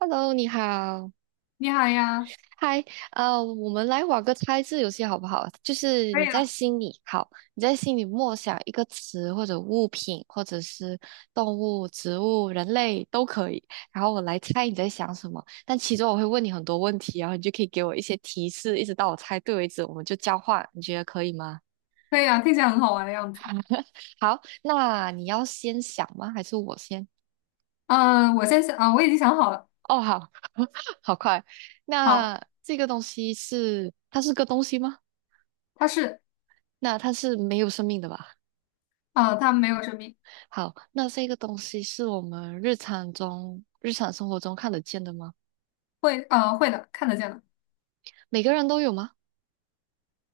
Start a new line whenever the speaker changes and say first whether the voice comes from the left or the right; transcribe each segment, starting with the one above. right: Hello，你好，
left: 你好呀。
right: 嗨，我们来玩个猜字游戏好不好？就是
left: 可
right: 你
left: 以
right: 在
left: 啊。
right: 心里，好，你在心里默想一个词或者物品，或者是动物、植物、人类都可以，然后我来猜你在想什么。但其中我会问你很多问题，然后你就可以给我一些提示，一直到我猜对为止，我们就交换，你觉得可以吗？
left: 可以啊，听起来很好玩的样子。
right: 好，那你要先想吗？还是我先？
left: 嗯我先想啊我已经想好了。
right: 哦，好，好快。
left: 好，
right: 那这个东西是，它是个东西吗？
left: 它是。
right: 那它是没有生命的吧？
left: 它没有生命。
right: 好，那这个东西是我们日常中、日常生活中看得见的吗？
left: 会，会的，看得见的。
right: 每个人都有吗？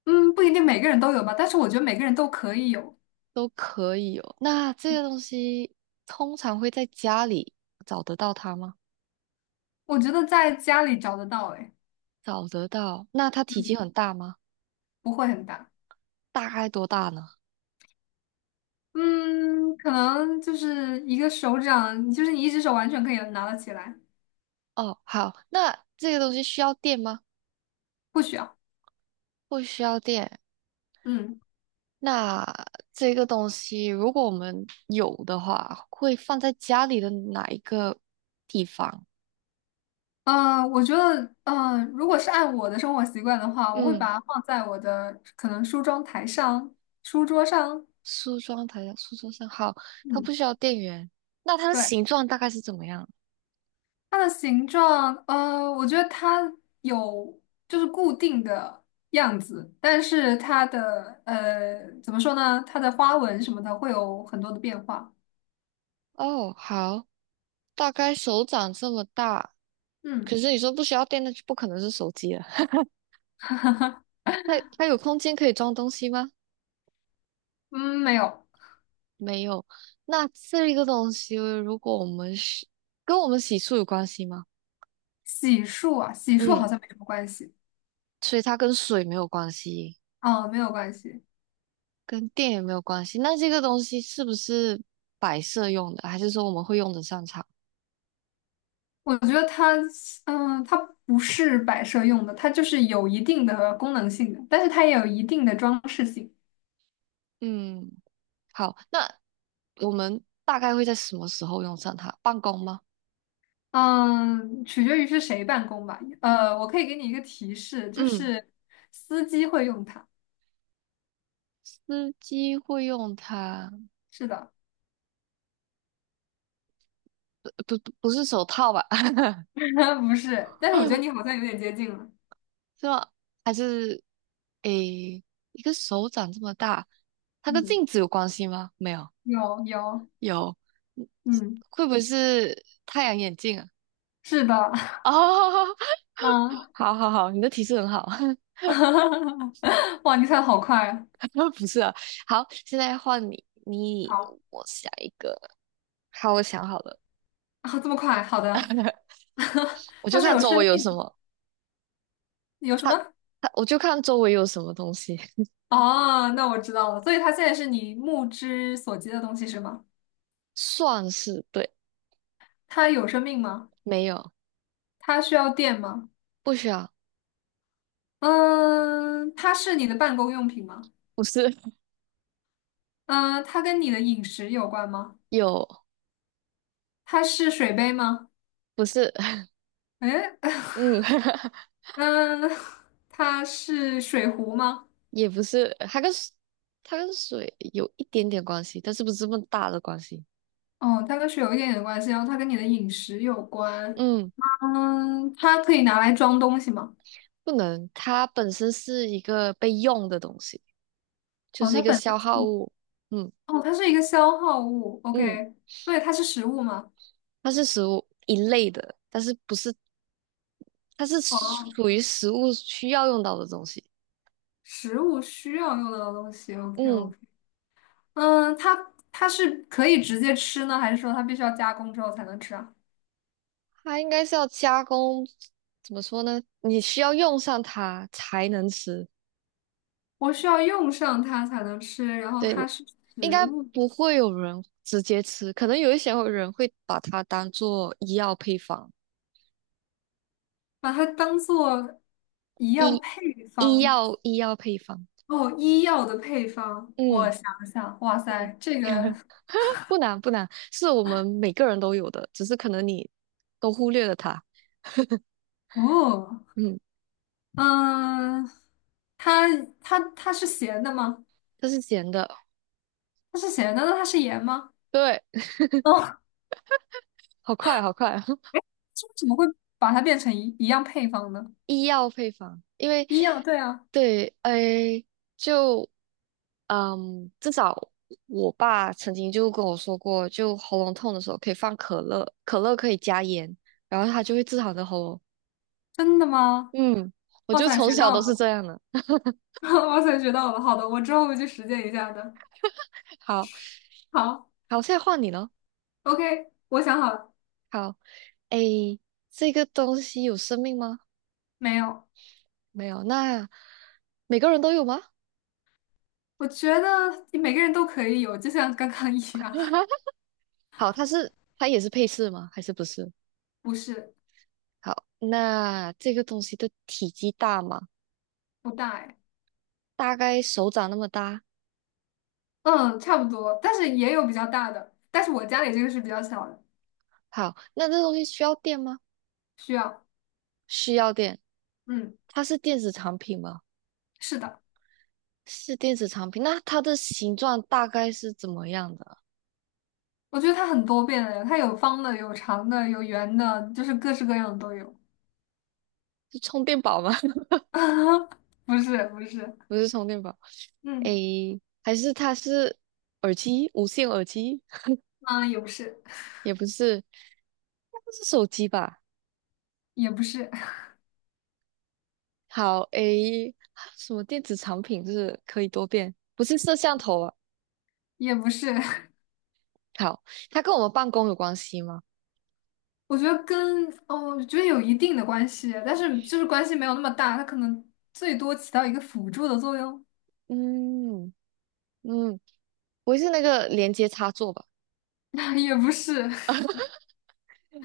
left: 嗯，不一定每个人都有吧，但是我觉得每个人都可以有。
right: 都可以有。那这个东西通常会在家里找得到它吗？
left: 我觉得在家里找得到，哎。
right: 找得到。那它体积
left: 嗯，
right: 很大吗？
left: 不会很大。
right: 大概多大呢？
left: 嗯，可能就是一个手掌，就是你一只手完全可以拿得起来。
right: 哦，好，那这个东西需要电吗？
left: 不需要。
right: 不需要电。
left: 嗯。
right: 那这个东西如果我们有的话，会放在家里的哪一个地方？
left: 我觉得，如果是按我的生活习惯的话，我会
right: 嗯。
left: 把它放在我的可能梳妆台上、书桌上。
right: 梳妆台的书桌上，好，它不
left: 嗯，
right: 需要电源。那它的
left: 对。
right: 形状大概是怎么样？
left: 它的形状，我觉得它有就是固定的样子，但是它的怎么说呢？它的花纹什么的会有很多的变化。
right: 哦，好，大概手掌这么大。可
left: 嗯
right: 是你说不需要电，那就不可能是手机了。那它有空间可以装东西吗？
left: 嗯，没有。
right: 没有。那这个东西，如果我们是跟我们洗漱有关系吗？
left: 洗漱啊，洗漱好
right: 嗯，
left: 像没什么关系。
right: 所以它跟水没有关系，
left: 嗯，没有关系。
right: 跟电也没有关系。那这个东西是不是摆设用的，还是说我们会用得上它？
left: 我觉得它，嗯它不是摆设用的，它就是有一定的功能性的，但是它也有一定的装饰性。
right: 嗯，好，那我们大概会在什么时候用上它？办公吗？
left: 嗯，取决于是谁办公吧。我可以给你一个提示，就
right: 嗯，
left: 是司机会用它。
right: 司机会用它，
left: 是的。
right: 不不是手套吧？
left: 不是，但是我觉得你好像有点接近了。
right: 是吗？还是诶，一个手掌这么大，它跟
left: 嗯，
right: 镜子有关系吗？没有，
left: 有有。
right: 有，嗯
left: 嗯，
right: 会不会是太阳眼镜啊？
left: 是的。
right: 哦，
left: 嗯。
right: 好好好，你的提示很好，
left: 哇，你猜的好快啊！
right: 不是啊。好，现在换你，你
left: 好
right: 我想一个，好，我想好了。
left: 啊，这么快，好的。
right: 我
left: 它
right: 就
left: 是
right: 看
left: 有
right: 周围
left: 生
right: 有什
left: 命，
right: 么，
left: 有什
right: 它
left: 么？
right: 它我就看周围有什么东西，
left: 哦，那我知道了。所以它现在是你目之所及的东西是吗？
right: 算是对，
left: 它有生命吗？
right: 没有，
left: 它需要电吗？
right: 不需要，
left: 嗯，它是你的办公用品吗？
right: 不是
left: 嗯，它跟你的饮食有关吗？
right: 有，
left: 它是水杯吗？
right: 不是，
left: 诶。
right: 嗯，
left: 嗯，它是水壶吗？
right: 也不是，它跟水有一点点关系，但是不是这么大的关系，
left: 哦，它跟水有一点点关系，然后它跟你的饮食有关。
right: 嗯，
left: 嗯，它可以拿来装东西吗？
right: 不能，它本身是一个被用的东西，就
left: 哦，
right: 是
left: 它
right: 一个
left: 本身
right: 消耗
left: 是。
right: 物，嗯
left: 哦，它是一个消耗物。
right: 嗯，
left: OK,所以它是食物吗？
right: 它是食物一类的，但是不是，它是
left: 哦。
right: 属于食物需要用到的东西，
left: 食物需要用到的东西，OK
right: 嗯。
left: OK。嗯，它是可以直接吃呢，还是说它必须要加工之后才能吃啊？
right: 它应该是要加工，怎么说呢？你需要用上它才能吃。
left: 我需要用上它才能吃，然后
right: 对，
left: 它是
right: 应
left: 食
right: 该
left: 物。
right: 不会有人直接吃，可能有一些人会把它当做医药配方，
left: 把它当做一样
right: 医
left: 配
right: 医
left: 方。
right: 药医药配方。
left: 哦，医药的配方。我
right: 嗯
left: 想了想，哇
right: 嗯，
left: 塞，这个。
right: 不难不难，是我们每个人都有的，只是可能你都忽略了它。
left: 哦。
right: 嗯，
left: 嗯，它是咸的吗？
right: 它是咸的，
left: 它是咸的，那它是盐吗？
right: 对，
left: 哦，
right: 好快好快，
left: 这为什么会把它变成一样配方呢？
right: 医药配方，因为
left: 一样，对啊。
right: 对，哎，就。嗯，至少我爸曾经就跟我说过，就喉咙痛的时候可以放可乐，可乐可以加盐，然后他就会治好你的喉咙。
left: 真的吗？
right: 嗯，我
left: 哇
right: 就
left: 塞，
right: 从
left: 学
right: 小
left: 到
right: 都是
left: 了！
right: 这样的。
left: 哇塞，学到了！好的，我之后会去实践一下的。
right: 好，
left: 好
right: 好，现在换你了。
left: ，OK,我想好了。
right: 好，诶，这个东西有生命吗？
left: 没有。
right: 没有，那每个人都有吗？
left: 我觉得每个人都可以有，就像刚刚 一样。
right: 好，它是它也是配饰吗？还是不是？
left: 不是。
right: 好，那这个东西的体积大吗？
left: 不大哎。
right: 大概手掌那么大。
left: 嗯，差不多，但是也有比较大的，但是我家里这个是比较小的。
right: 好，那这东西需要电吗？
left: 需要。
right: 需要店，
left: 嗯，
right: 它是电子产品吗？
left: 是的。
right: 是电子产品，那它的形状大概是怎么样的啊？
left: 我觉得它很多变的，它有方的，有长的，有圆的，就是各式各样的都有。
right: 是充电宝吗？
left: 不是，不是。
right: 不是充电宝，
left: 嗯。
right: 诶，还是它是耳机，无线耳机？
left: 啊，也不是。
right: 也不是，那不是手机吧？
left: 也不是。
right: 好，诶，什么电子产品就是可以多变？不是摄像头啊？
left: 也不是。
right: 好，它跟我们办公有关系吗？
left: 我觉得跟，哦，我觉得有一定的关系，但是就是关系没有那么大，它可能最多起到一个辅助的作用。
right: 嗯嗯，不会是那个连接插座吧？
left: 也不是。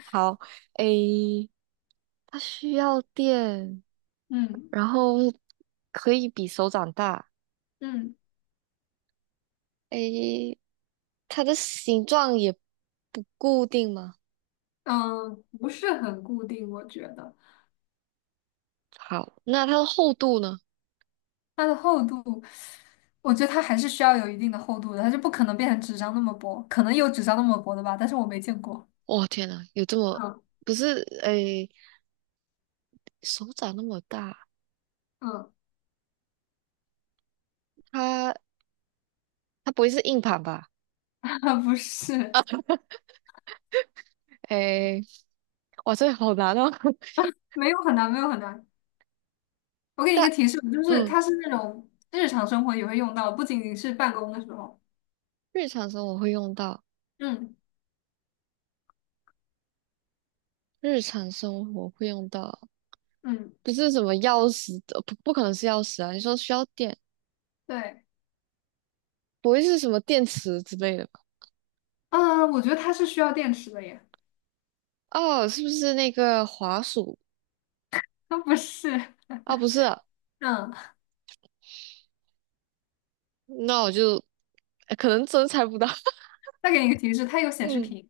right: 好，诶，它需要电。
left: 嗯
right: 然后可以比手掌大。
left: 嗯
right: 诶，它的形状也不固定吗？
left: 嗯，不是很固定，我觉得。
right: 好，那它的厚度呢？
left: 它的厚度，我觉得它还是需要有一定的厚度的，它就不可能变成纸张那么薄，可能有纸张那么薄的吧，但是我没见过。
right: 哇，天呐，有这么，
left: 嗯
right: 不是，诶，手掌那么大，
left: 嗯。
right: 它它不会是硬盘吧？
left: 不是。
right: 诶，哇，这个好难哦。
left: 没有很难，没有很难。我给你一
right: 但
left: 个提示，就是
right: 嗯，
left: 它是那种日常生活也会用到，不仅仅是办公的时候。
right: 日常生活会用到，
left: 嗯
right: 日常生活会用到，
left: 嗯。
right: 不是什么钥匙的，不可能是钥匙啊。你说需要电，
left: 对。
right: 不会是什么电池之类的吧？
left: 嗯，我觉得它是需要电池的耶。
right: 哦，是不是那个滑鼠？
left: 它不是。
right: 啊，不是啊
left: 嗯，
right: 那我就哎可能真猜不到。
left: 再给你一个提示，它有显示
right: 嗯，
left: 屏。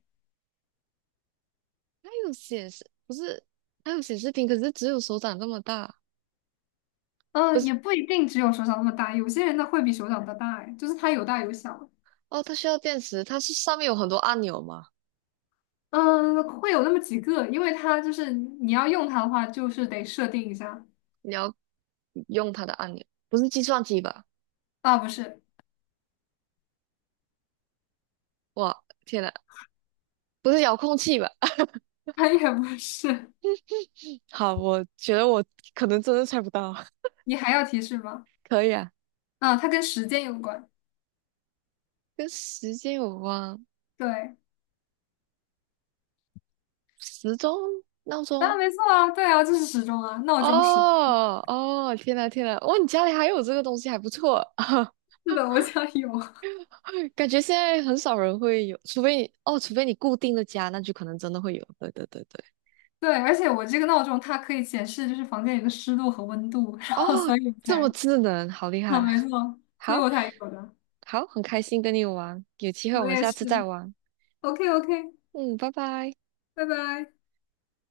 right: 它有显示，不是，它有显示屏，可是只有手掌这么大。不
left: 嗯，
right: 是，
left: 也不一定只有手掌那么大，有些人的会比手掌的大，哎，就是它有大有小。
right: 哦，它需要电池，它是上面有很多按钮吗？
left: 嗯，会有那么几个，因为它就是你要用它的话，就是得设定一下。
right: 你要用它的按钮，不是计算机吧？
left: 啊，不是。
right: 哇，天呐，不是遥控器吧？
left: 它也不是。
right: 好，我觉得我可能真的猜不到。
left: 你还要提示吗？
right: 可以啊，
left: 啊，它跟时间有关。
right: 跟时间有关，
left: 对。
right: 时钟、闹
left: 啊，
right: 钟。
left: 没错啊，对啊，就是时钟啊，闹钟时。
right: 哦哦，天呐天呐，哇，你家里还有这个东西，还不错。
left: 是的，我家有。
right: 感觉现在很少人会有，除非你哦，除非你固定的家，那就可能真的会有。对对对对，
left: 对，而且我这个闹钟它可以显示就是房间里的湿度和温度。然后
right: 哦，
left: 所以我
right: 这
left: 才，
right: 么智能，好厉
left: 啊，
right: 害！
left: 没错，所以
right: 好，
left: 我才有的。
right: 好，很开心跟你玩，有机会我
left: 我
right: 们
left: 也
right: 下次再
left: 是。
right: 玩。
left: OK OK,
right: 嗯，拜拜。
left: 拜拜。